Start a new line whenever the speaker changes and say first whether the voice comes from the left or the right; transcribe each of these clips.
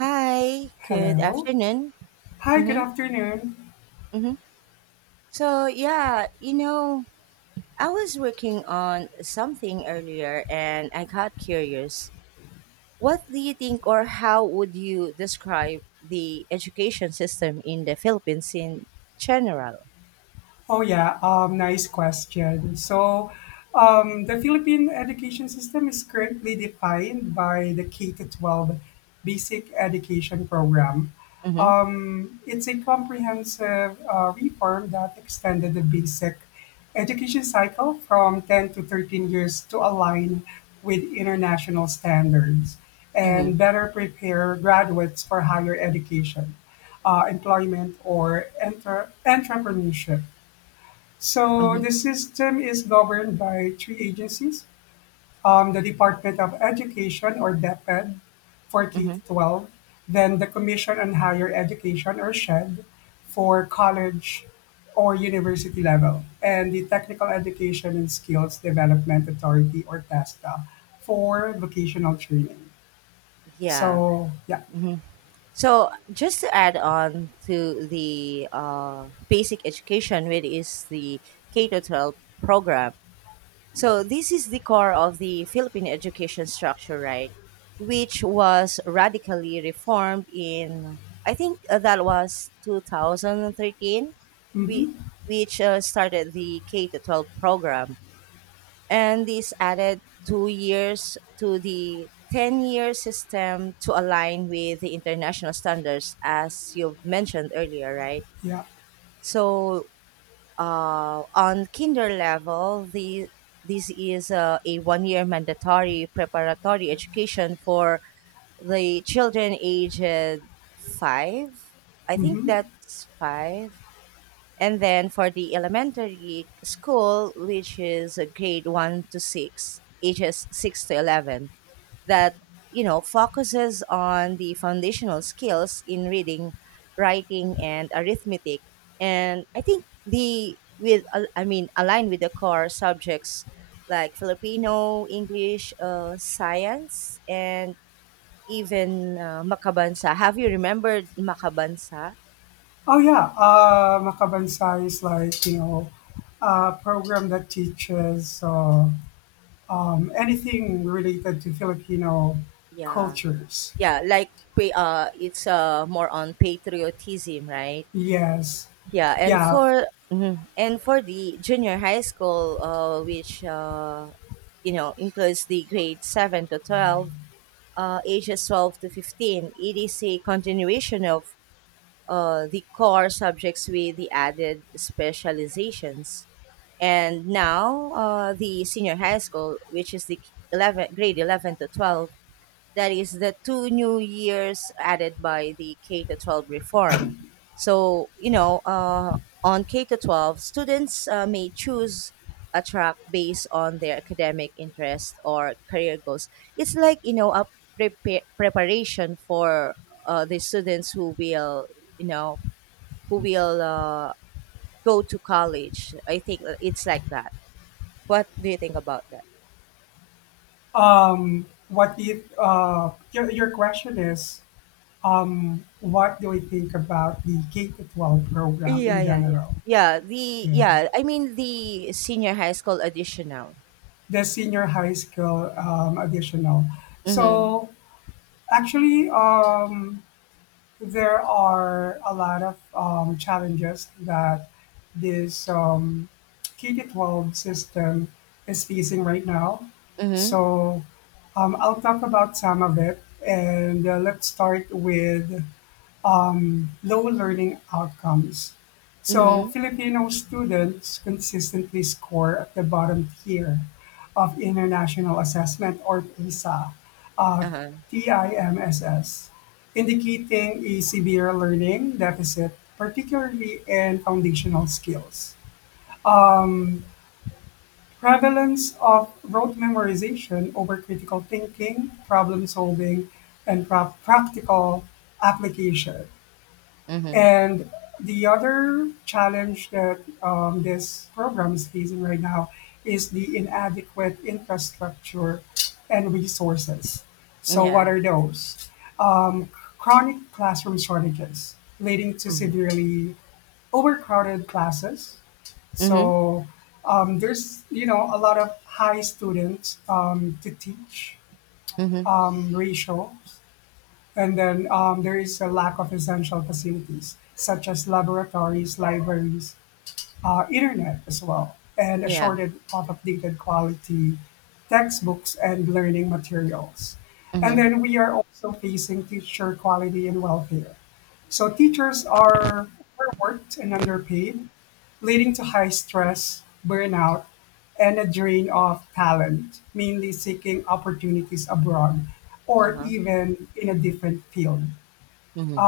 right: Hi, good
left: Hello.
right: afternoon.
left: Hi, good
right: Mm-hmm,
left: afternoon.
right: mm-hmm. So, yeah, you know, I was working on something earlier and I got curious. What do you think, or how would you describe the education system in the Philippines in general?
left: Oh yeah, nice question. So, the Philippine education system is currently defined by the K to 12 basic education program.
right: Mm-hmm,
left: It's a comprehensive reform that extended the basic education cycle from 10 to 13 years to align with international standards and
right: mm-hmm,
left: better prepare graduates for higher education, employment, or enter entrepreneurship. So
right: mm-hmm,
left: the system is governed by three agencies: the Department of Education, or DepEd, for K
right: mm-hmm.
left: 12, then the Commission on Higher Education, or SHED, for college or university level, and the Technical Education and Skills Development Authority, or TESDA, for vocational training.
right: Yeah.
left: So yeah,
right: Mm-hmm. So, just to add on to the basic education, which is the K to 12 program. So this is the core of the Philippine education structure, right? Which was radically reformed in, I think, that was 2013, we,
left: hmm
right: which started the K to 12 program, and this added 2 years to the 10-year system to align with the international standards, as you've mentioned earlier, right?
left: yeah.
right: So, on kinder level, the this is a 1 year mandatory preparatory education for the children aged five. I think
left: hmm
right: that's five. And then for the elementary school, which is grade one to six, ages six to 11, that, you know, focuses on the foundational skills in reading, writing, and arithmetic. And I think the with al- I mean aligned with the core subjects like Filipino, English, science, and even Makabansa. Have you remembered Makabansa?
left: Oh yeah, Makabansai is like a program that teaches anything related to Filipino
right: Yeah.
left: cultures.
right: Yeah, like, it's more on patriotism, right?
left: Yes,
right: Yeah, and
left: yeah.
right: for mhm. And for the junior high school, which you know, includes the grade 7 to 12, ages 12 to 15. It is a continuation of the core subjects with the added specializations. And now, the senior high school, which is the 11, grade 11 to 12, that is the two new years added by the K to 12 reform. So, you know, on K to 12, students may choose a track based on their academic interest or career goals. It's like, you know, a preparation for the students who will, you know, who will go to college. I think it's like that. What do you think about that?
left: Your question is, what do we think about the K to 12 program
right: Yeah,
left: in
right: yeah, yeah.
left: general?
right: Yeah, the
left: Yeah,
right: yeah, I mean the senior high school edition now.
left: the senior high school additional.
right: Mhm.
left: So actually, there are a lot of challenges that this K to 12 system is facing right now.
right: Mhm.
left: So I'll talk about some of it, and let's start with low learning outcomes. So
right: Mhm.
left: Filipino students consistently score at the bottom tier of international assessment, or PISA, uh,
right: Uh-huh.
left: TIMSS, indicating a severe learning deficit, particularly in foundational skills. Prevalence of rote memorization over critical thinking, problem solving, and practical application.
right: Mhm.
left: And the other challenge that this program is facing right now is the inadequate infrastructure and resources. So, what
right: Yeah.
left: are those? Um, Chronic classroom shortages leading to
right: Mhm.
left: severely overcrowded classes.
right: Mhm.
left: So there's a lot of high students to teach
right: Mhm.
left: ratio. And then there is a lack of essential facilities, such as laboratories, libraries, internet as well, and a
right: Yeah.
left: shortage of updated quality textbooks and learning materials. And
right: Mhm.
left: then we are also facing teacher quality and welfare. So teachers are overworked and underpaid, leading to high stress, burnout, and a drain of talent, mainly seeking opportunities abroad or
right: Uh-huh.
left: even in a different field.
right: Mhm.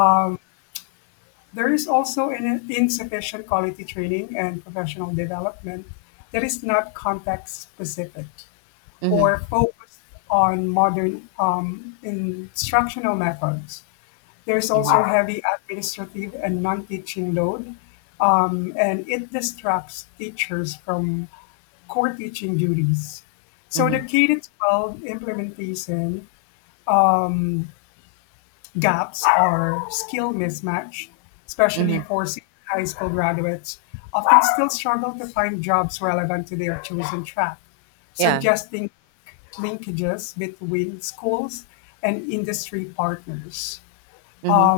left: There is also an insufficient quality training and professional development that is not context specific
right: Mhm.
left: or focused on modern instructional methods. There's also
right: Mhm.
left: heavy administrative and non teaching load, and it distracts teachers from core teaching duties. So the
right: Mhm.
left: K 12 implementation gaps or skill mismatch, especially
right: Mhm.
left: for senior high school graduates, often still struggle to find jobs relevant to their chosen track,
right: Yeah.
left: suggesting linkages between schools and industry partners.
right: Mhm.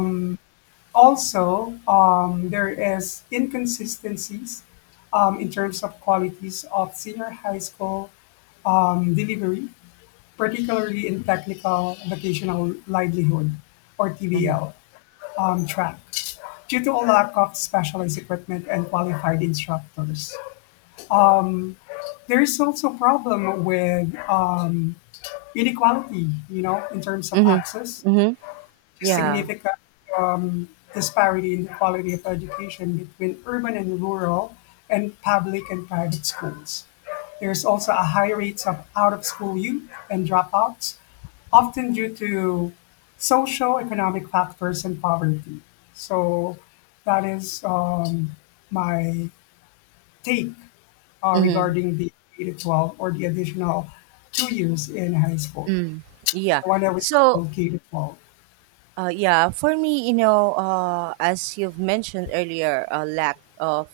left: Also, there is inconsistencies in terms of qualities of senior high school delivery, particularly in technical vocational livelihood, or
right: Mhm.
left: TVL, on track, due to a lack of specialized equipment and qualified instructors. There is also problem with inequality, in terms of
right: Mhm.
left: access,
right: Mhm. Yeah.
left: significant disparity in the quality of education between urban and rural and public and private schools. There's also a high rates of out of school youth and dropouts, often due to social economic factors and poverty. So that is my take
right: Mhm.
left: regarding the 8 to 12, or the additional 2 years in high school.
right: Mm. Yeah.
left: The one that was
right: So
left: called K to 12.
right: Yeah, for me, you know, as you've mentioned earlier, lack of,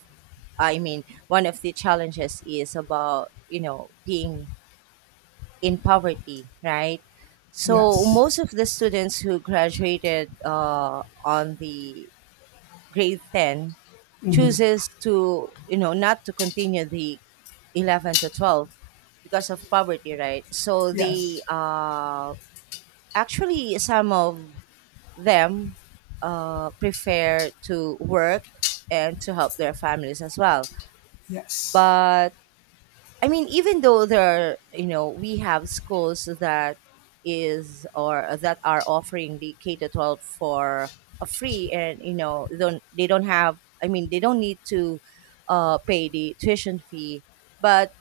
right: I mean, one of the challenges is about, you know, being in poverty, right? So
left: Yes.
right: most of the students who graduated on the grade 10
left: Mhm.
right: chooses to, you know, not to continue the 11 to 12 because of poverty, right? So they
left: Yes.
right: actually, some of them prefer to work and to help their families as well.
left: Yes.
right: But I mean, even though there are, you know, we have schools that is or that are offering the K to 12 for a free and, you know, don't, they don't have, I mean, they don't need to pay the tuition fee. But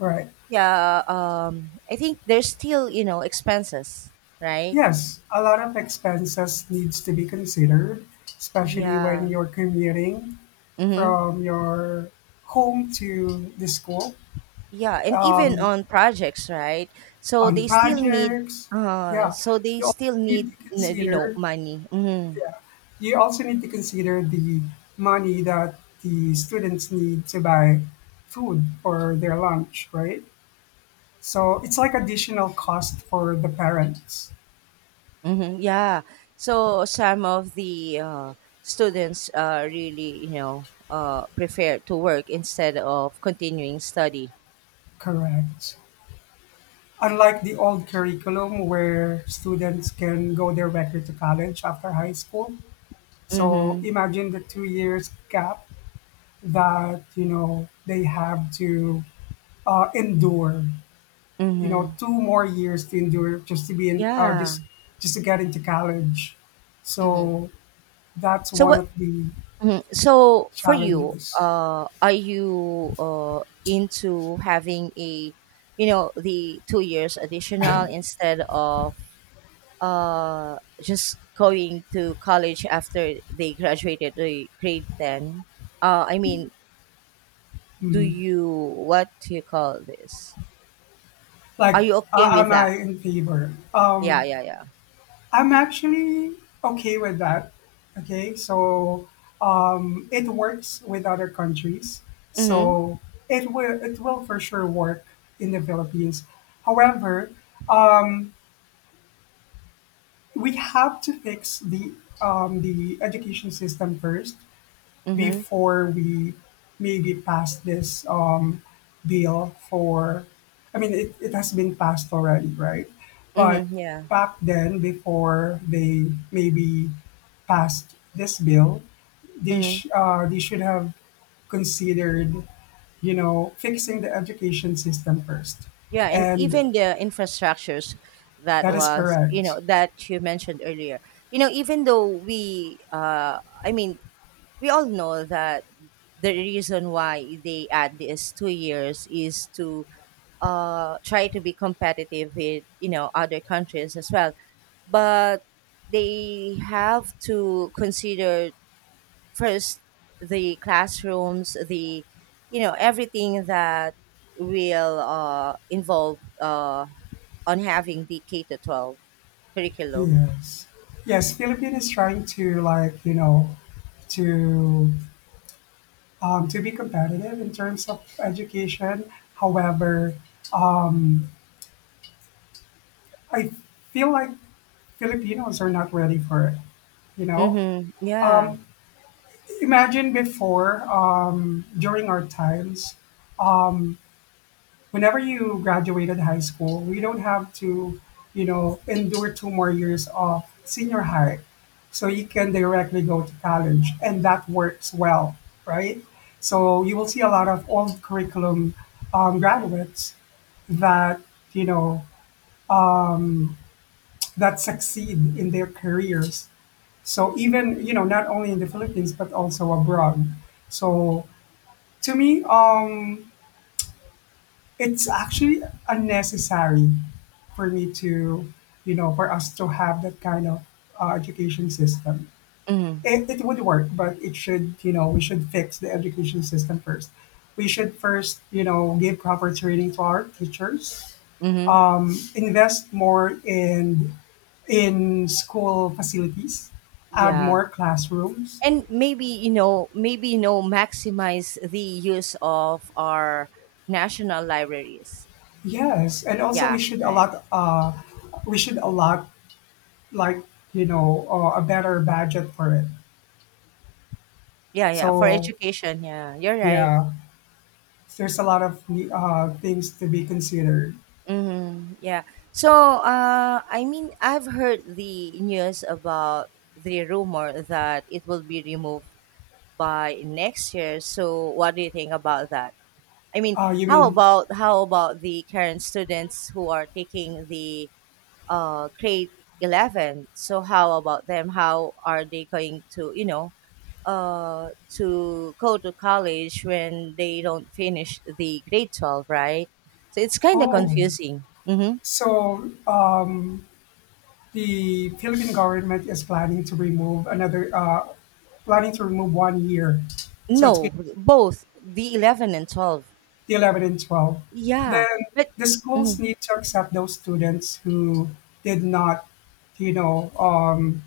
left: Right.
right: yeah, I think there's still, you know, expenses, right?
left: Yes, a lot of expenses needs to be considered, especially when
right: Yeah.
left: you're commuting
right: Mm-hmm.
left: from your home to the school
right: Yeah, and even on projects, right? So
left: on
right: they still need
left: projects. Yeah, you also need to
right: you know,
left: consider.
right: money. Mhm.
left: Yeah, you also need to consider the money that the students need to buy food for their lunch, right? So it's like additional cost for the parents.
right: Mhm. Yeah. So some of the students really, you know, prefer to work instead of continuing study.
left: Correct. Unlike the old curriculum, where students can go directly to college after high school. So
right: Mhm.
left: imagine the 2 years gap that, they have to endure,
right: Mhm.
left: two more years to endure, just to be in, uh,
right: Yeah.
left: just, just to get into college.
right: Mhm.
left: So that's
right: So
left: one
right: what.
left: of the
right: Mhm. So for you,
left: challenges.
right: are you into having a, you know, the 2 years additional instead of just going to college after they graduated the grade ten? I mean, do
left: Mhm.
right: you what do you call this? Are
left: Like,
right: you okay with
left: am I
right: that?
left: in favor?
right: Yeah, yeah, yeah.
left: I'm actually okay with that. Okay, so it works with other countries,
right: Mhm.
left: so it will for sure work in the Philippines. However, um, we have to fix the education system first
right: Mhm.
left: before we maybe pass this bill, for, I mean, it has been passed already, right? But
right: Mhm. Yeah.
left: back then, before they maybe passed this bill, they,
right: Mhm.
left: sh- uh, they should have considered, fixing the education system first.
right: Yeah, and
left: And
right: even the infrastructures that
left: that is
right: was, you
left: correct.
right: know, that you mentioned earlier. You know, even though we, I mean, we all know that the reason why they add this 2 years is to try to be competitive with, you know, other countries as well. But they have to consider first the classrooms, the, you know, everything that will involve on having the K to 12 curriculum.
left: Yes. Yes, Philippine is trying to like, you know, to to be competitive in terms of education. However, I feel like Filipinos are not ready for it. You know,
right: Mm-hmm. Yeah.
left: imagine before, during our times, whenever you graduated high school, we don't have to, endure two more years of senior high. So you can directly go to college, and that works well, right? So you will see a lot of old curriculum graduates that you know that succeed in their careers. So, even not only in the Philippines, but also abroad. So to me, it's actually unnecessary for me to you know for us to have that kind of education system.
right: Mm-hmm.
left: It would work, but it should you know we should fix the education system first. We should first give proper training to our teachers,
right: Mm-hmm.
left: invest more in school facilities, add
right: Yeah,
left: more classrooms.
right: and maybe, you know, maximize the use of our national libraries.
left: Yes, and also
right: Yeah, right.
left: we should allot, like, a better budget for it.
right: Yeah, yeah, for
left: So
right: education, yeah, you're right.
left: yeah, there's a lot of things to be considered.
right: Mm-hmm. Yeah. So, I mean, I've heard the news about the rumor that it will be removed by next year. So, what do you think about that? I mean,
left: You mean?
right: how about the current students who are taking the grade 11? So, how about them? How are they going to, you know, uh, to go to college when they don't finish the grade 12? Right. So, it's kind of
left: Oh,
right: confusing. Mm-hmm.
left: so, the Philippine government is planning to remove another, planning to remove 1 year. So it's
right: No, both the 11 and 12.
left: the 11 and 12,
right: Yeah,
left: then
right: but
left: the schools
right: mhm,
left: need to accept those students who did not, you know, um,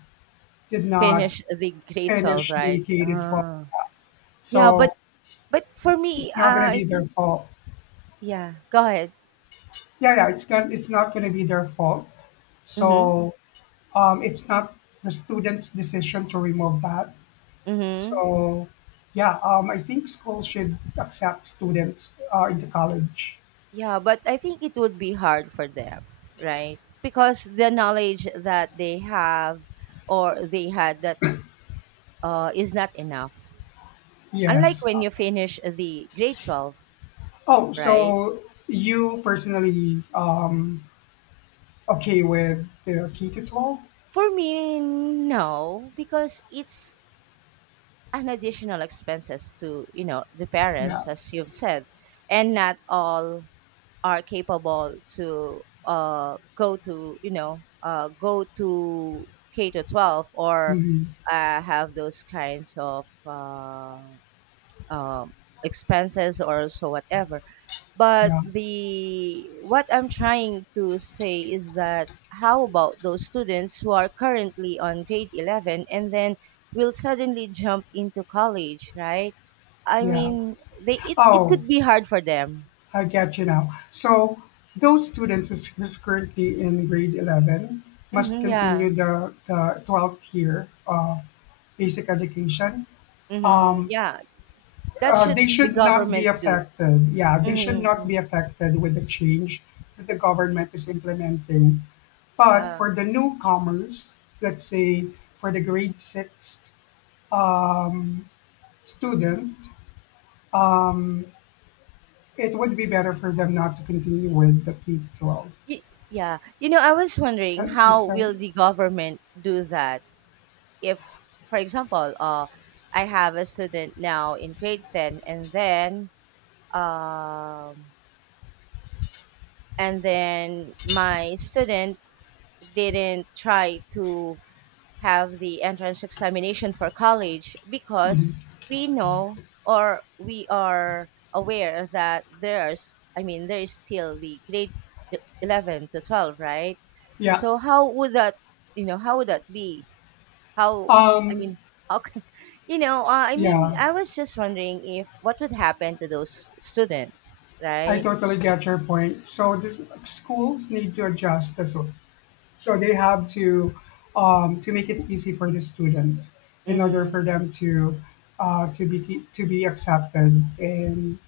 left: did not
right: finish the grade 12,
left: finish the
right: right?
left: K to 12.
right: Ah. Yeah, but
left: So
right: but for me,
left: it's not going to
right: I
left: be their
right: think.
left: fault.
right: Yeah, go ahead.
left: Yeah, yeah, it's not going to be their fault.
right: Mhm.
left: So it's not the student's decision to remove that.
right: Mhm.
left: So yeah, I think schools should accept students into college.
right: Yeah, but I think it would be hard for them, right? Because the knowledge that they have or they had that is not enough. Unlike
left: Yes.
right: when you finish the grade 12,
left: Oh,
right: right?
left: so you personally, okay, with the ketotol?
right: For me, no, because it's an additional expenses to, you know, the
left: Yeah.
right: parents as you've said, and not all are capable to go to, you know, go to K to 12 or
left: Mhm.
right: have those kinds of um expenses or so whatever. But
left: Yeah.
right: the what I'm trying to say is that how about those students who are currently on grade 11 and then will suddenly jump into college, right? I
left: Yeah.
right: mean, they it, it
left: Oh,
right: could be hard for them.
left: I get you now. So those students who's currently in grade 11 must
right: Hmm, yeah.
left: continue the 12th year of basic education.
right: Hmm, yeah. That
left: They
right: should the
left: should not be
right: government do.
left: affected. Yeah, they should
right: Mm-hmm,
left: not
right: mm.
left: be affected with the change that the government is implementing. But
right: Yeah.
left: for the newcomers, let's say for the grade 6th student, it would be better for them not to continue with the K to 12.
right: Y- yeah. You know, I was wondering
left: Six, six,
right: how will
left: seven.
right: the government do that? If for example, I have a student now in grade 10 and then, um and then my student didn't try to have the entrance examination for college because we know, or we are aware that there's, I mean, there is still the grade e-, 11 to 12, right?
left: Yeah.
right: So how would that, you know, how would that be, how, I
left: Um,
right: mean, how can you know,
left: s-
right: I mean,
left: yeah,
right: I was just wondering if what would happen to those students,
left: I
right: right?
left: totally get your point. So this schools need to adjust this one. So they have to make it easy for the student in order
right: Mm-hmm.
left: for them to be accepted in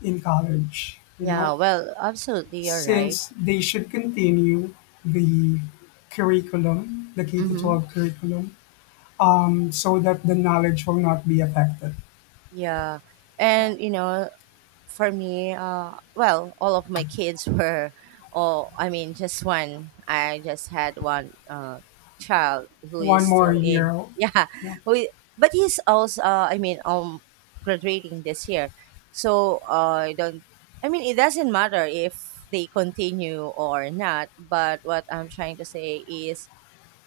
left: in college,
right: Yeah, well, absolutely, you're right.
left: since they should continue the curriculum, the K to
right: Mm-hmm.
left: 12 curriculum, so that the knowledge will not be affected.
right: Yeah, and you know, for me, well, all of my kids were, oh, I mean, just one. I just had one child who is
left: One more
right: still in,
left: year.
right: yeah,
left: You
right: We, but he's also, I mean, graduating this year. So, I don't, I mean, it doesn't matter if they continue or not. But what I'm trying to say is,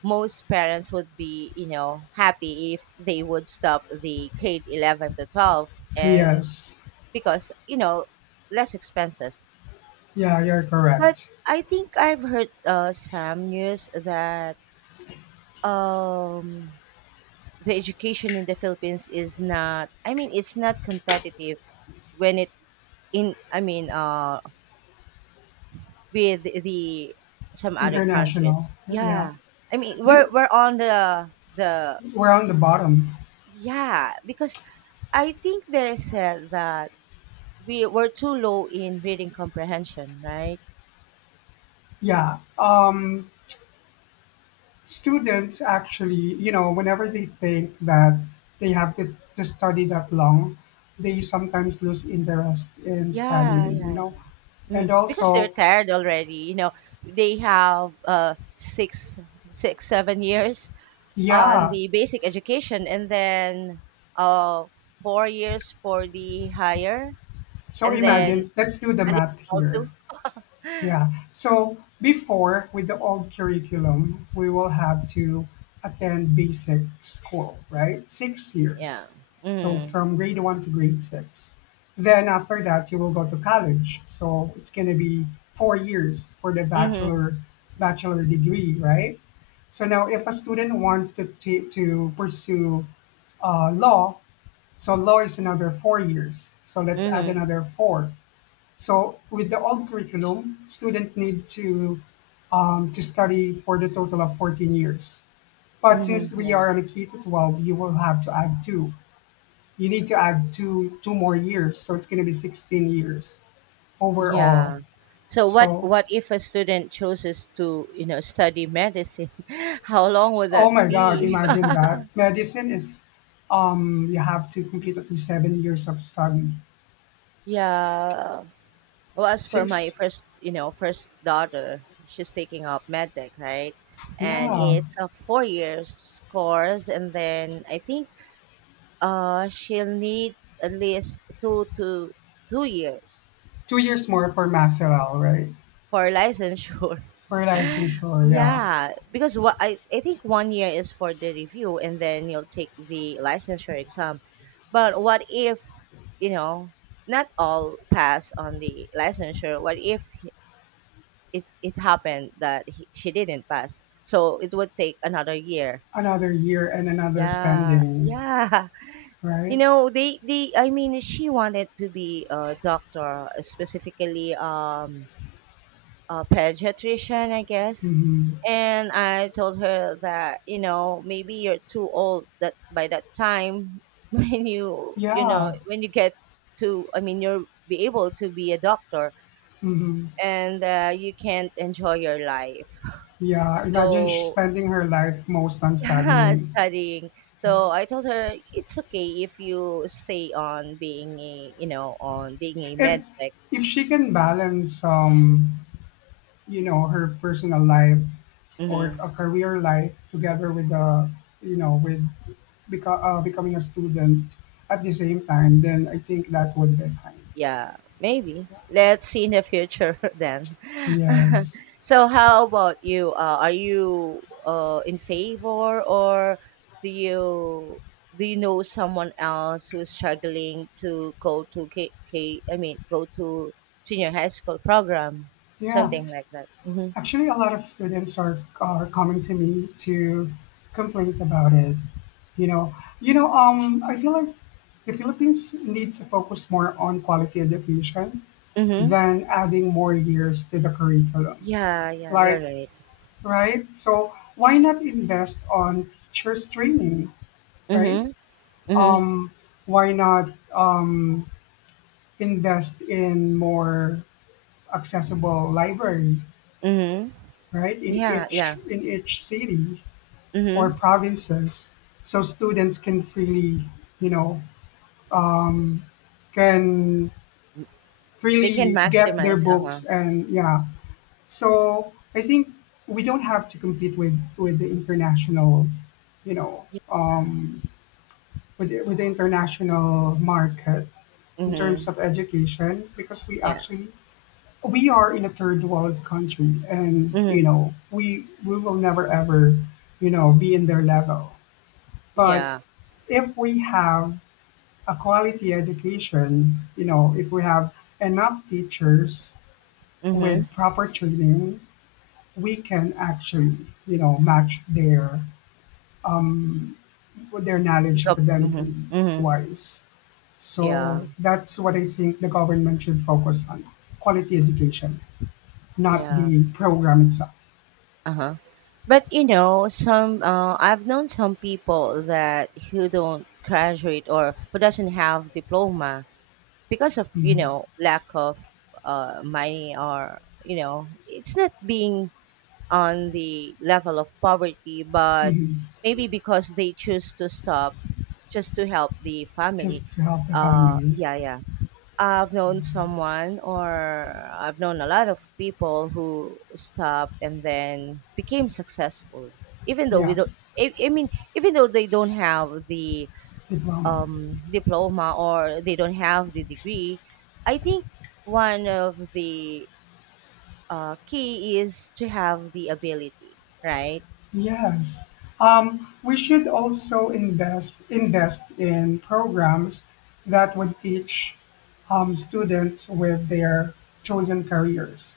right: most parents would be, you know, happy if they would stop the grade 11 to 12 and
left: Yes.
right: because, you know, less expenses.
left: Yeah, you're
right: But
left: correct.
right: I think I've heard some news that, um, the education in the Philippines is not. I mean, it's not competitive when it in. I mean, with the some other countries.
left: International. Yeah.
right: Yeah, I mean, we're
left: Do-
right: we're on the the.
left: We're on the bottom.
right: Yeah, because I think they said that we were too low in reading comprehension, right?
left: Yeah. Students actually, whenever they think that they have to study that long, they sometimes lose interest in
right: Yeah,
left: studying, you
right: yeah.
left: know.
right: Mm,
left: And
right: because they're
left: also,
right: tired already, you know. They have 6, 6, 7 years on
left: yeah.
right: the basic education and then uh 4 years for the higher
left: So
right: and then
left: imagine, let's do the math
right: additional
left: here.
right: two.
left: Yeah. So before, with the old curriculum, we will have to attend basic school, right? Six
right: Yeah.
left: years. So
right: Mm-hmm.
left: from grade one to grade six. Then after that, you will go to college. So it's going to be 4 years for the
right: Mm-hmm.
left: bachelor degree, right? So now, if a student wants to pursue law, so law is another 4 years. So let's add
right: Mm-hmm.
left: another four. So with the old curriculum, students need to study for the total of 14 years. But since
right: Mm-hmm.
left: we
right: Yeah,
left: are on a K to 12, you will have to add two. You need to add two more years, so it's going to be 16 years overall.
right: yeah. So what
left: So,
right: what if a student chooses to, you know, study medicine how long would
left: oh
right: that
left: my God,
right: be?
left: imagine that medicine is, you have to complete at least 7 years of study.
right: Yeah. Well, as for my
left: Six,
right: first, you know, first daughter, she's taking up medtech, right? And
left: yeah,
right: it's a 4 years course, and then I think she'll need at least 2 to 2 years
left: 2 years more for masteral, right?
right: for licensure.
left: For licensure, yeah.
right: Yeah, because what I think 1 year is for the review, and then you'll take the licensure exam. But what if, you know, not all pass on the licensure? What if it happened that she didn't pass, so it would take another year.
left: Another year and another
right: Yeah,
left: spending,
right: yeah. You
left: right?
right: know, they I mean she wanted to be a doctor, specifically, a pediatrician, I guess.
left: Mhm.
right: And I told her that, you know, maybe you're too old that by that time when you know,
left: Yeah.
right: when you get to, I mean, you'll be able to be a doctor,
left: Mhm.
right: and you can't enjoy your life,
left: Yeah. Imagine
right: so
left: spending her life most on
right: Yeah,
left: studying.
right: studying.
left: Yeah.
right: So I told her it's okay if you stay on being a, you know, on being a
left: If
right: med tech.
left: if she can balance, her personal life or
right: Hmm.
left: a career life, together with becoming a student at the same time, then I think that would be fine.
right: Yeah, maybe. Let's see in the future then.
left: Yes.
right: So how about you? Are you in favor, or do you, do you know someone else who's struggling to go to K, I mean, go to senior high school program,
left: Yeah.
right: something like that? Mm-hmm.
left: Actually, a lot of students are coming to me to complain about it. You know, I feel like the Philippines needs to focus more on quality education
right: Mm-hmm.
left: than adding more years to the curriculum.
right: Yeah, yeah, you're
left: Like,
right: right.
left: right? So why not invest on teachers training, right?
right: Mhm, mhm,
left: Um, why not invest in more accessible library,
right: mhm.
left: right? In
right: Yeah,
left: each
right: yeah.
left: in each city, or
right: Mhm.
left: provinces, so students can freely you know can
right: They can
left: get their
right: maximize. Uh huh.
left: books and yeah. So I think we don't have to compete with the international you know with the international market in terms
right: Mhm.
left: of education, because we
right: Yeah.
left: actually we are in a third world country, and you
right: Mhm.
left: know we will never ever be in their level. But
right: Yeah.
left: if we have a quality education, if we have enough teachers
right: Mhm.
left: with proper training, we can actually, match their knowledge
right: Pick up.
left: academically
right: Mhm. Mhm.
left: wise.
right: Yeah.
left: So that's what I think the government should focus on: quality education, not
right: Yeah.
left: the program itself.
right: Uh huh. But you know, some I've known some people that who don't graduate or who doesn't have diploma because of you
left: Mhm,
right: know lack of money or you know it's not being on the level of poverty, but
left: mhm.
right: maybe because they choose to stop just to help the family.
left: Just to help the family.
right: Yeah, yeah. I've known someone, or I've known a lot of people who stop and then became successful, even though we
left: Yeah,
right: don't. I mean, even though they don't have the
left: diploma.
right: diploma or they don't have the degree, I think one of the key is to have the ability, right?
left: Yes. We should also invest in programs that would teach students with their chosen careers.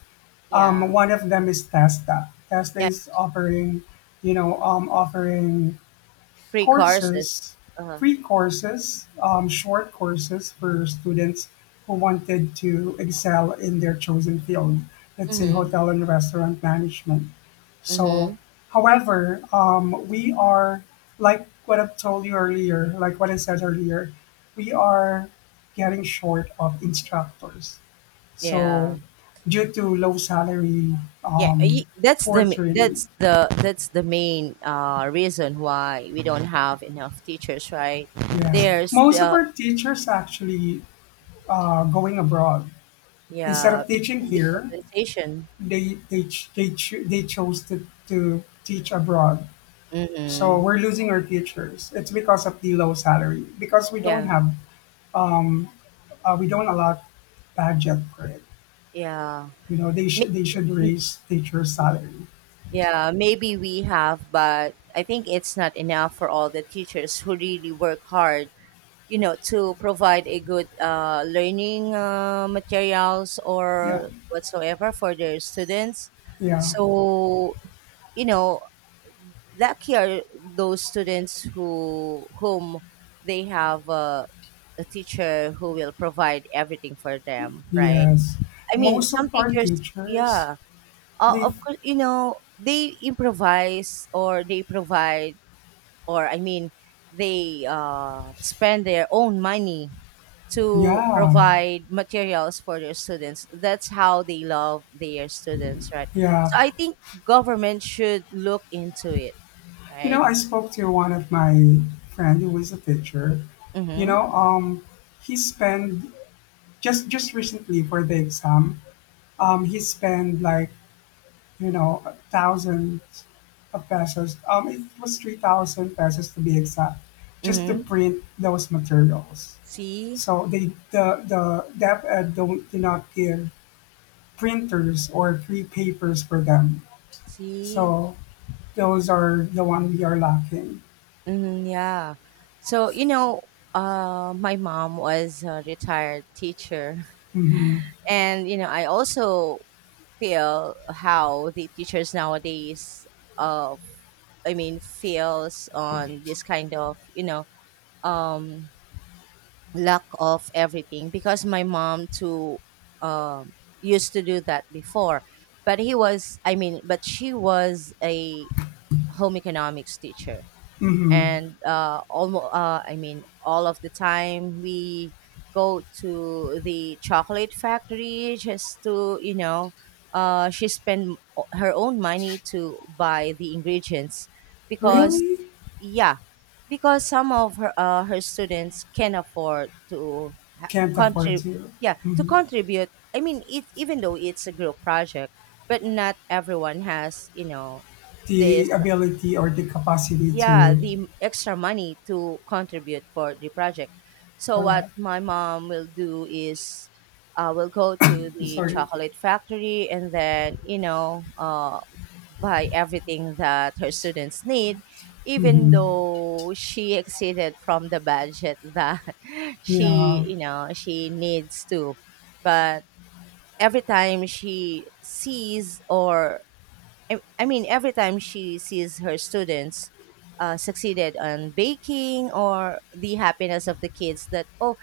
right: Yeah.
left: One of them is TESTA. TESTA
right: Yeah,
left: is offering, you know, um, offering
right: free courses.
left: courses,
right: Uh-huh.
left: free courses, short courses for students who wanted to excel in their chosen field, let's say
right: Mhm.
left: hotel and restaurant management. So,
right: Mhm.
left: however, we are, like what I said earlier, we are getting short of instructors.
right: Yeah.
left: So, due to low salary,
right: Yeah, y
left: um,
right: that's the
left: poor
right: m
left: training,
right: that's the main, reason why we don't have enough teachers, right?
left: yes.
right: There's
left: Most of
right: are still
left: our teachers actually going abroad. Instead
right: yeah,
left: of teaching
right: because of the
left: here,
right: compensation.
left: they chose to teach abroad. So
right: Mhm.
left: we're losing our teachers. It's because of the low salary, because
right: Yeah.
left: we don't allot budget for it.
right: Yeah.
left: They should
right: Maybe
left: raise teachers' salary.
right: yeah, maybe we have, but I think it's not enough for all the teachers who really work hard you know to provide a good learning materials
left: Yeah,
right: or whatsoever for their students,
left: yeah,
right: so you know lucky are those students whom they have a teacher who will provide everything for them, right?
left: yes.
right: I mean
left: Most of
right: some
left: our
right: teachers,
left: teachers,
right: yeah,
left: they,
right: of course you know they improvise or they provide or I mean they spend their own money to
left: yeah,
right: provide materials for their students. That's how they love their students, right? So
left: yeah.
right: I think government should look into it, right?
left: I spoke to one of my friend who was a teacher. You
right: Mm-hmm.
left: know, um, he spent just recently for the exam. He spent like you know thousands of pesos. It was 3,000 pesos to be exact, just to
right: Mm-hmm.
left: print those materials.
right: See,
left: So the dep ed don't do not give printers or free papers for them.
right: see,
left: So those are the one we are lacking.
right: mm-hmm, yeah. So you know, my mom was a retired teacher,
left: Mm-hmm.
right: and you know, I also feel how the teachers nowadays, uh, I mean, feels on this kind of you know um lack of everything because my mom too um, used to do that before, but he was I mean but she was a home economics teacher,
left: Mm-hmm.
right: and almost I mean all of the time we go to the chocolate factory just to you know she spend her own money to buy the ingredients because
left: Really
right: yeah because some of her her students can afford to
left: can't afford
right: contribute,
left: to.
right: yeah to
left: Mhm.
right: contribute, I mean it even though it's a group project, but not everyone has you know this
left: The ability or the capacity
right: yeah
left: to.
right: the extra money to contribute for the project, so what
left: Correct.
right: my mom will do is will go to the
left: Sorry.
right: chocolate factory and then you know buy everything that her students need even
left: Hmm.
right: though she exceeded from the budget that
left: Yeah,
right: she you know she needs to. But every time she sees or I mean, every time she sees her students succeeded on baking or the happiness of the kids that, oh,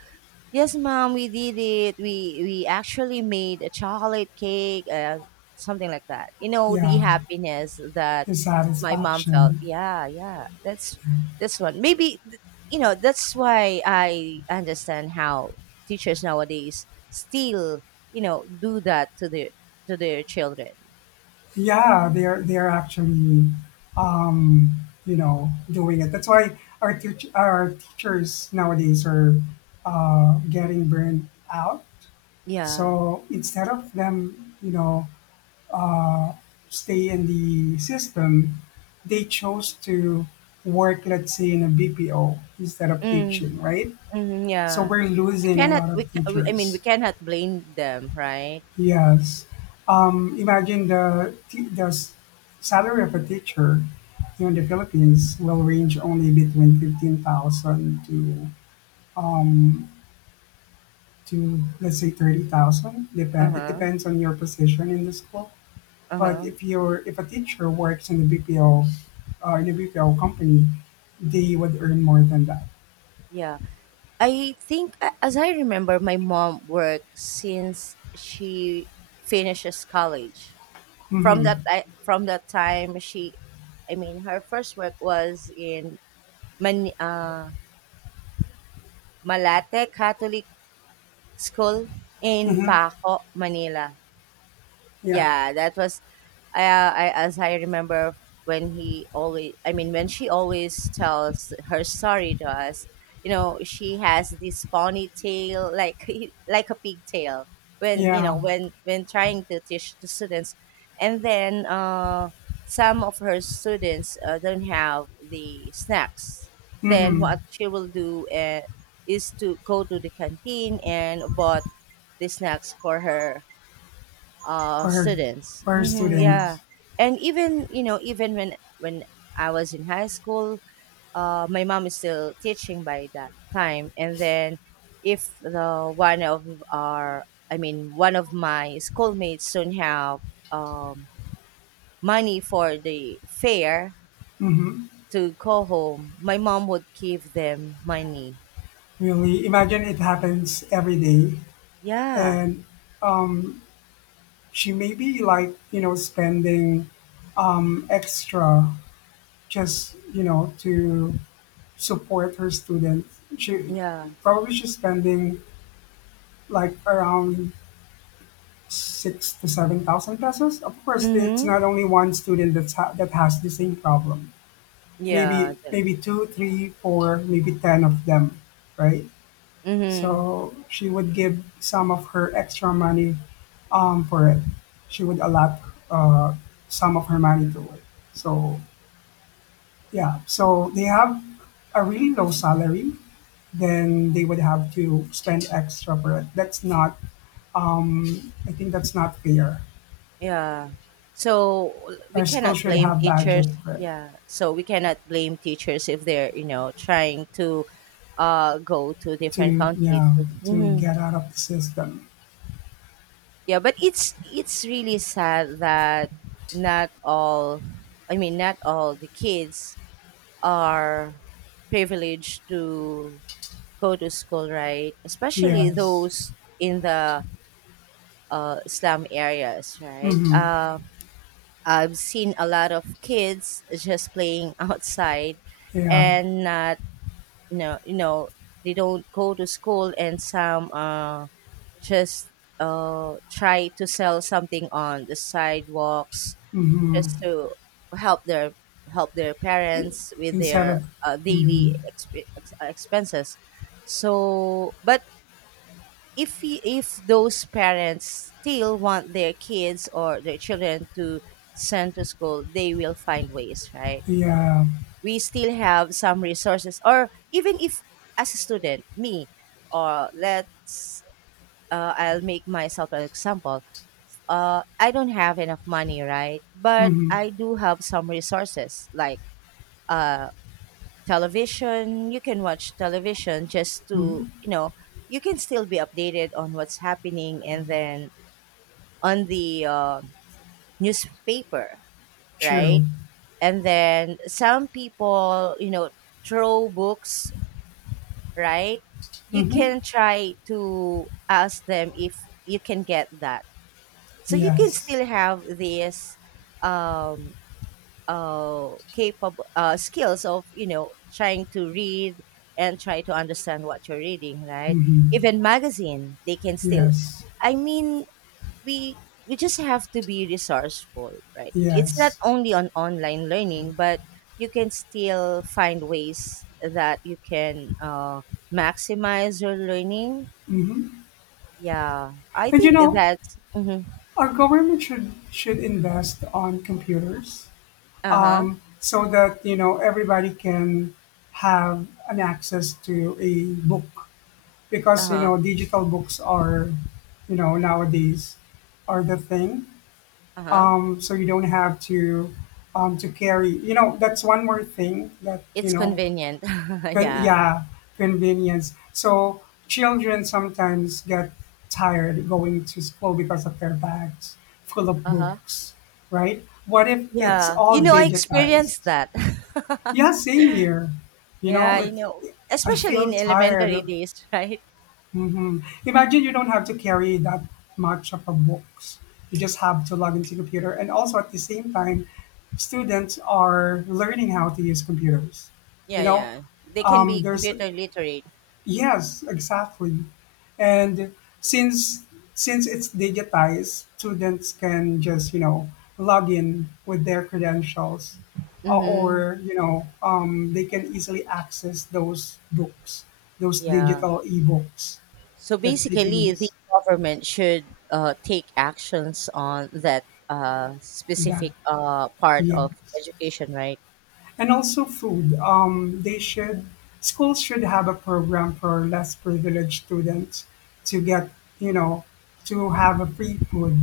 right: yes, mom, we did it. We actually made a chocolate cake, something like that. You know, the
left: yeah,
right: happiness that
left: the
right: my mom felt.
left: satisfaction.
right: Yeah, yeah. That's this one. Maybe, you know, that's why I understand how teachers nowadays still, you know, do that to their children.
left: Yeah, they're actually, um, doing it. That's why our teachers nowadays are getting burned out.
right: Yeah.
left: So instead of them, stay in the system, they chose to work, let's say, in a BPO instead of
right: Mm.
left: teaching, right?
right: Mhm,
left: So
right: yeah.
left: we're
right: We
left: losing a
right: cannot
left: lot of
right: we ca we I mean, we
left: teachers.
right: cannot blame them, right?
left: Yes. Imagine the, the salary of a teacher here in the Philippines will range only between 15,000 to let's say 30,000. Depend it
right: Uh-huh.
left: depends on your position in the school. But
right: Uh-huh.
left: if a teacher works in the BPO, in a BPO company, they would earn more than that.
right: Yeah. I think as I remember my mom worked since she finishes college. From that
left: Mm-hmm.
right: I from that time she I mean her first work was in Man Malate Catholic School in
left: Mm-hmm.
right: Paco, Manila.
left: Yeah.
right: Yeah, that was I as I remember when he always I mean when she always tells her story to us, you know, she has this ponytail like like a pigtail when you
left: Yeah.
right: know when trying to teach the students, and then some of her students don't have the snacks. Then
left: Mm-hmm.
right: what she will do is to go to the canteen and bought the snacks for her
left: For her
right: students,
left: for her
right: hmm yeah.
left: students.
right: And even you know even when I was in high school, my mom is still teaching by that time, and then if the one of our I mean one of my schoolmates don't have um money for the fare
left: Mm-hmm.
right: to go home, my mom would give them money.
left: Really, imagine it happens every day,
right: Yeah,
left: and she may be like, spending extra just, to support her students. She
right: yeah,
left: she's spending like around six to seven thousand pesos. Of course, it's not
right: mm-hmm,
left: only one student that has the same problem.
right: yeah,
left: Maybe two, three, four, maybe 10 of them, right?
right: mm-hmm.
left: So she would give some of her extra money, for it. She would allot, uh, some of her money to it. So yeah, so they have a really low salary, then they would have to spend extra for it. That's not. I think that's not fair.
right: Yeah. So we
left: Our school
right: cannot
left: should
right: blame
left: have
right: teachers.
left: budget for it
right: Yeah. So we cannot blame teachers if they're, you know, trying to go to a different
left: to,
right: country
left: yeah,
right: to.
left: to
right: Mhm.
left: get out of the system.
right: Yeah, but it's really sad that not all not all the kids are privileged to go to school, right? Especially
left: Yes.
right: those in the slum areas, right?
left: Mm-hmm.
right: Uh, I've seen a lot of kids just playing outside
left: Yeah.
right: and not, you know, you know they don't go to school, and some just try to sell something on the sidewalks just
left: Mm-hmm.
right: to help their, help their parents with
left: Instead of.
right: their
left: Mm-hmm.
right: daily expenses. So but if if those parents still want their kids or their children to send to school, they will find ways, right?
left: Yeah.
right: We still have some resources, or even if, as a student me, or let's I'll make myself an example, I don't have enough money, right, but
left: Mm-hmm.
right: I do have some resources like uh, television. You can watch television just
left: Hmm.
right: to you know you can still be updated on what's happening, and then on the newspaper, right?
left: True.
right: And then some people, you know, throw books, right? You
left: Hmm.
right: can try to ask them if you can get that. So you can
left: Yes.
right: still have this um, capable skills of, you know, trying to read and try to understand what you're reading, right?
left: Hmm.
right: Even magazine, they can still.
left: Yes.
right: I mean, we we just have to be resourceful, right? It's not
left: Yes.
right: only on online learning, but you can still find ways that you can maximize your learning.
left: Hmm.
right: Yeah, I
left: And
right: think that's mhm.
left: our government should invest on computers,
right: Uh-huh.
left: so that everybody can have an access to a book, because
right: Uh-huh.
left: digital books are you know nowadays are the thing.
right: Uh-huh.
left: So you don't have to, carry. That's one more thing that you
right: It's
left: know
right: convenient. Yeah.
left: Yeah, convenience. So children sometimes get tired going to school because of their bags full of
right: Uh-huh.
left: books, right? What if it's
right: Yeah,
left: all
right: you know I
left: digitized?
right: experienced that.
left: Yeah, same here. You
right: Yeah,
left: know,
right: you
left: it,
right: know,
left: I
right: especially in
left: feel
right: elementary
left: tired.
right: days. Right.
left: Hmm. Imagine you don't have to carry that much of a books. You just have to log into computer, and also at the same time, students are learning how to use computers. You
right: Yeah,
left: know,
right: yeah, they can be
left: there's.
right: computer literate.
left: Yes, exactly. And since since it's digitized, students can just log in with their credentials, uh,
right: Mm-hmm.
left: or you know um, they can easily access those books, those
right: Yeah.
left: digital ebooks
right: So
left: that they can
right: basically, the
left: use.
right: government should take actions on that
left: That
right: specific part
left: Yeah,
right: of education, right?
left: and also food. They should schools should have a program for less privileged students to get you know to have a free food,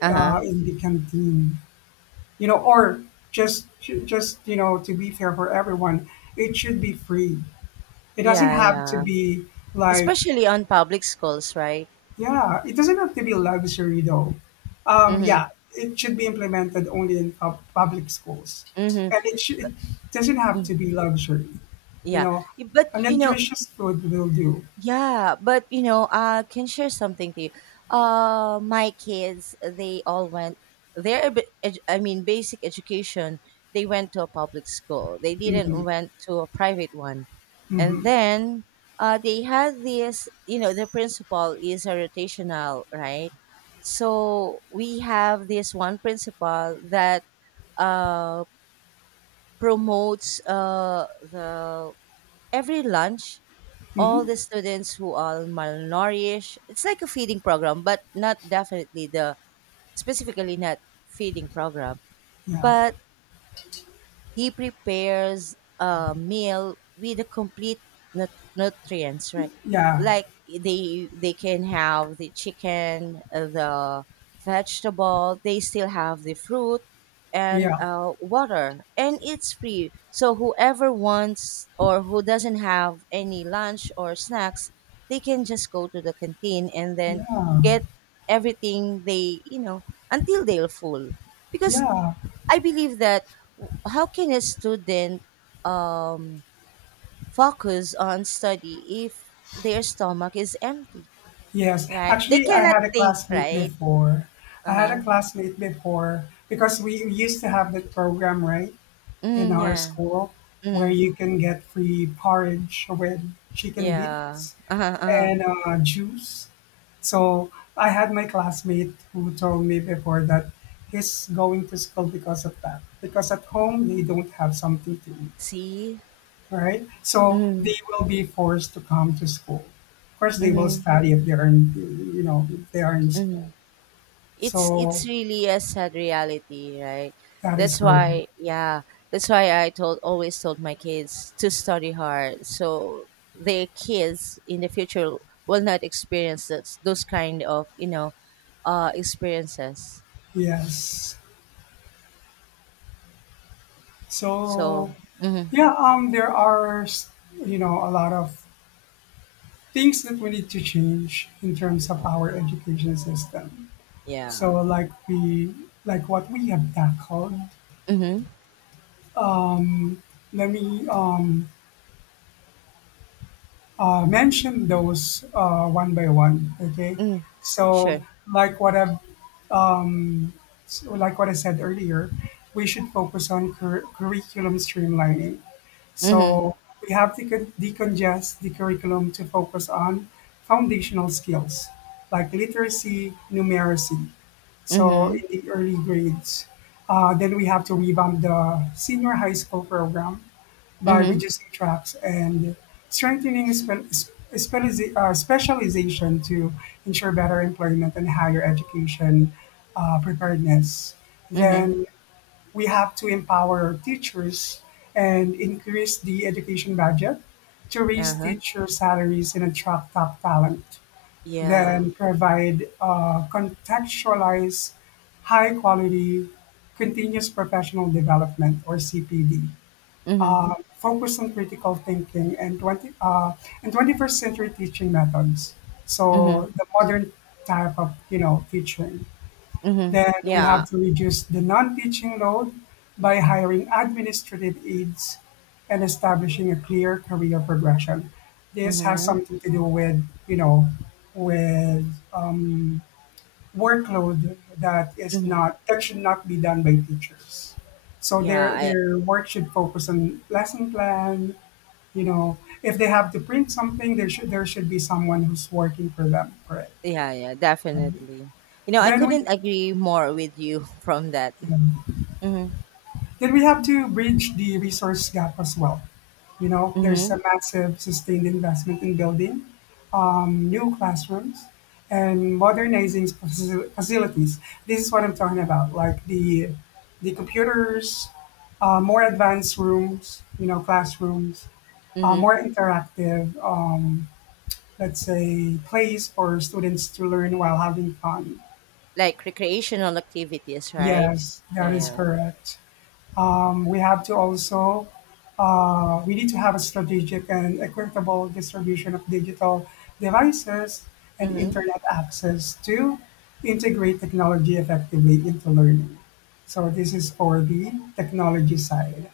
right: Uh huh.
left: in the canteen, you know, or just to be fair for everyone, it should be free. It doesn't
right: Yeah,
left: have to
right: yeah.
left: be like,
right: Especially on public schools, right?
left: yeah, it doesn't have to be luxury though.
right: Mm-hmm.
left: Yeah, it should be implemented only in public schools,
right: Mm-hmm.
left: and it doesn't have to
right: Mm-hmm.
left: be luxury. You
right: Yeah.
left: know, a
right: But you know,
left: nutritious food will do.
right: yeah, but you know, I can share something to you. My kids, they all went their, I mean, basic education. They went to a public school. They didn't
left: Hmm.
right: went to a private one, and
left: Hmm.
right: then they had this. You know, the principal is a rotational, right? So we have this one principal that uh, promotes the every lunch all
left: Hmm.
right: the students who are malnourished. It's like a feeding program, but not definitely the specifically not feeding program.
left: Yeah.
right: But he prepares a meal with the complete nutrients, right?
left: Yeah,
right: Like they can have the chicken, the vegetable, they still have the fruit and
left: yeah,
right: water, and it's free, so whoever wants or who doesn't have any lunch or snacks, they can just go to the canteen and then
left: yeah,
right: get everything they you know until they're full, because
left: yeah.
right: I believe that how can a student um, focus on study if their stomach is empty,
left: Yes,
right: right? They
left: actually, I
right: cannot
left: had a
right: think,
left: classmate
right: right?
left: before.
right: Uh
left: I had
right: huh.
left: a classmate before because we used to have that program, right, in
right: Mm,
left: our
right: yeah.
left: school, where
right: Mm,
left: you can get free porridge with chicken
right: yeah.
left: bits
right: Uh huh. Uh
left: and
right: huh.
left: juice. So I had my classmate who told me before that he's going to school because of that, because at home they don't have something to eat,
right: See.
left: right? So
right: Mm.
left: they will be forced to come to school. Of course, they will
right: Mm.
left: study if they are in, if they are in school.
right: Mm. it's
left: So
right: it's really a sad reality, right?
left: that is
right: That's
left: correct.
right: why, yeah, that's why I told always told my kids to study hard, so their kids in the future will not experience those kind of you know experiences.
left: Yes.
right: So
left: So
right: mhm,
left: yeah, there are, a lot of things that we need to change in terms of
right: yeah,
left: our education system. So
right: yeah,
left: like what we have tackled.
right: mm-hmm,
left: Let me, mention those, one by one. Okay.
right: mm,
left: So
right: sure,
left: Um, like what I said earlier, we should focus on curriculum streamlining.
right: mm-hmm,
left: So we have to decongest the curriculum to focus on foundational skills like literacy, numeracy. So
right: mm-hmm,
left: in the early grades, then we have to revamp the senior high school program by
right: mm-hmm,
left: reducing tracks and strengthening specialization to ensure better employment and higher education, preparedness.
right: mm-hmm,
left: Then we have to empower teachers and increase the education budget to raise
right: uh-huh,
left: teacher salaries and attract top talent.
right: yeah,
left: Then provide, contextualized, high quality, continuous professional development, or CPD.
right: mm-hmm,
left: Focus on critical thinking and 21st century teaching methods.
right: mm-hmm,
left: So the modern type of, teaching.
right: mm-hmm,
left: Then we
right: yeah,
left: have to reduce the non-teaching load by hiring administrative aides and establishing a clear career progression. This has
right: mm-hmm,
left: something to do withwith um, workload that is
right: mm-hmm,
left: not, that should not be done by teachers. So
right: yeah.
left: their
right: I,
left: their work should focus on lesson plan. You know, if they have to print something, there should be someone who's working for them for it.
right: yeah, yeah,
left: Um,
right: definitely. You know, I
left: Then we,
right: couldn't agree more with you. From that. Mm-hmm.
left: Then we have to bridge the resource gap as well. There's
right: Mm-hmm.
left: a massive sustained investment in building, new classrooms and modernizing facilities. This is what I'm talking about, like the computers, more advanced rooms, you know, classrooms,
right: Mm-hmm.
left: more interactive, let's say, place for students to learn while having fun.
right: Like recreational activities, right?
left: Yes,
right: Yeah,
left: that is
right: yeah.
left: correct. Um, we have to also we need to have a strategic and equitable distribution of digital devices and
right: Mm-hmm.
left: internet access to integrate technology effectively into learning. So this is for the technology side,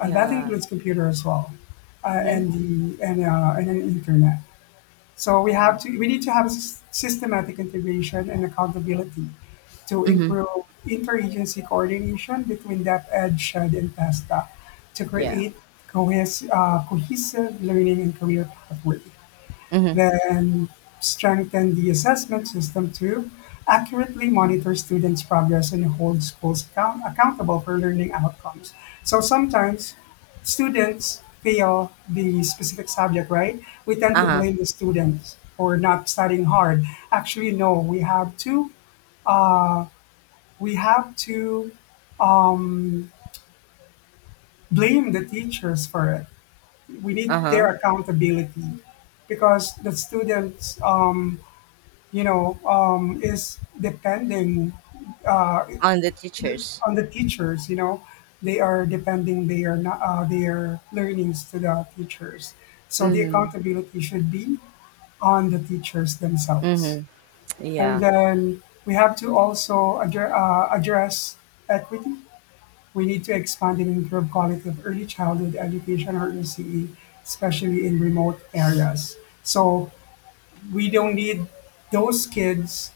left: and that includes computer as well,
right: Mm-hmm.
left: and the and an internet. So
right: Yeah.
left: we need to have systematic integration and accountability to
right: Mm-hmm.
left: improve interagency coordination between DepEd, SHED, and TESTA to
right: Yeah.
left: create cohesive learning and career pathways.
right: Mm-hmm.
left: Then strengthen the assessment system to accurately monitor students' progress and hold schools accountable for learning outcomes. So sometimes students fail the specific subject, right? We tend to
right: Uh-huh.
left: blame the students for not studying hard. Actually, no, we have to, uh, we have to um, blame the teachers for it. We need
right: Uh-huh.
left: their accountability because the students, is depending, uh,
right: On the teachers.
left: on the teachers. They are depending their not their learnings to the teachers. So the
right: Mm-hmm.
left: accountability should be on the teachers themselves.
right: Mm-hmm.
left: And
right: Yeah.
left: then we have to also, address equity. We need to expand and improve quality of early childhood education, or ECE, especially in remote areas. So we don't need those kids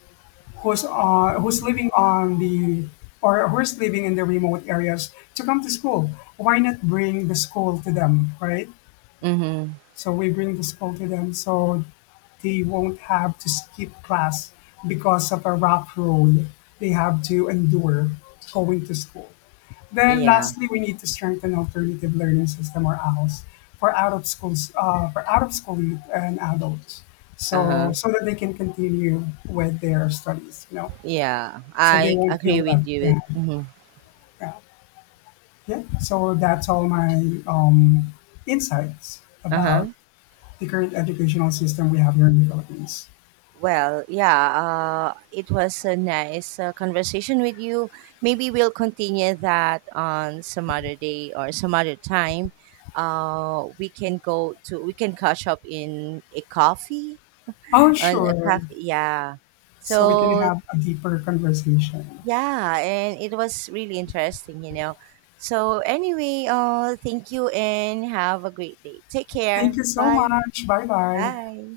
left: who's living in the remote areas to come to school. Why not bring the school to them, right?
right: Mm-hmm.
left: So we bring the school to them, so they won't have to skip class because of a rough road they have to endure going to school. Then
right: Yeah.
left: lastly, we need to strengthen alternative learning system, or ALS, for out of school youth and adults, so
right: Uh-huh.
left: so that they can continue with their studies.
right: Yeah,
left: So they
right: I
left: won't feel
right: agree with
left: left
right: you.
left: behind.
right: Mm-hmm.
left: Yeah. Yeah. So that's all my, insights about
right: Uh-huh.
left: the current educational system we have here in the Philippines.
right: Well, yeah, it was a nice conversation with you. Maybe we'll continue that on some other day or some other time. We can go to, we can catch up in a coffee,
left: Oh,
right: on a
left: sure.
right: cafe. Yeah.
left: So we can
right: So,
left: have a deeper conversation.
right: yeah, and it was really interesting, you know. So, anyway, thank you and have a great day. Take
left: Thank
right: care.
left: you so
right: Bye.
left: much. Bye bye.
right: Bye.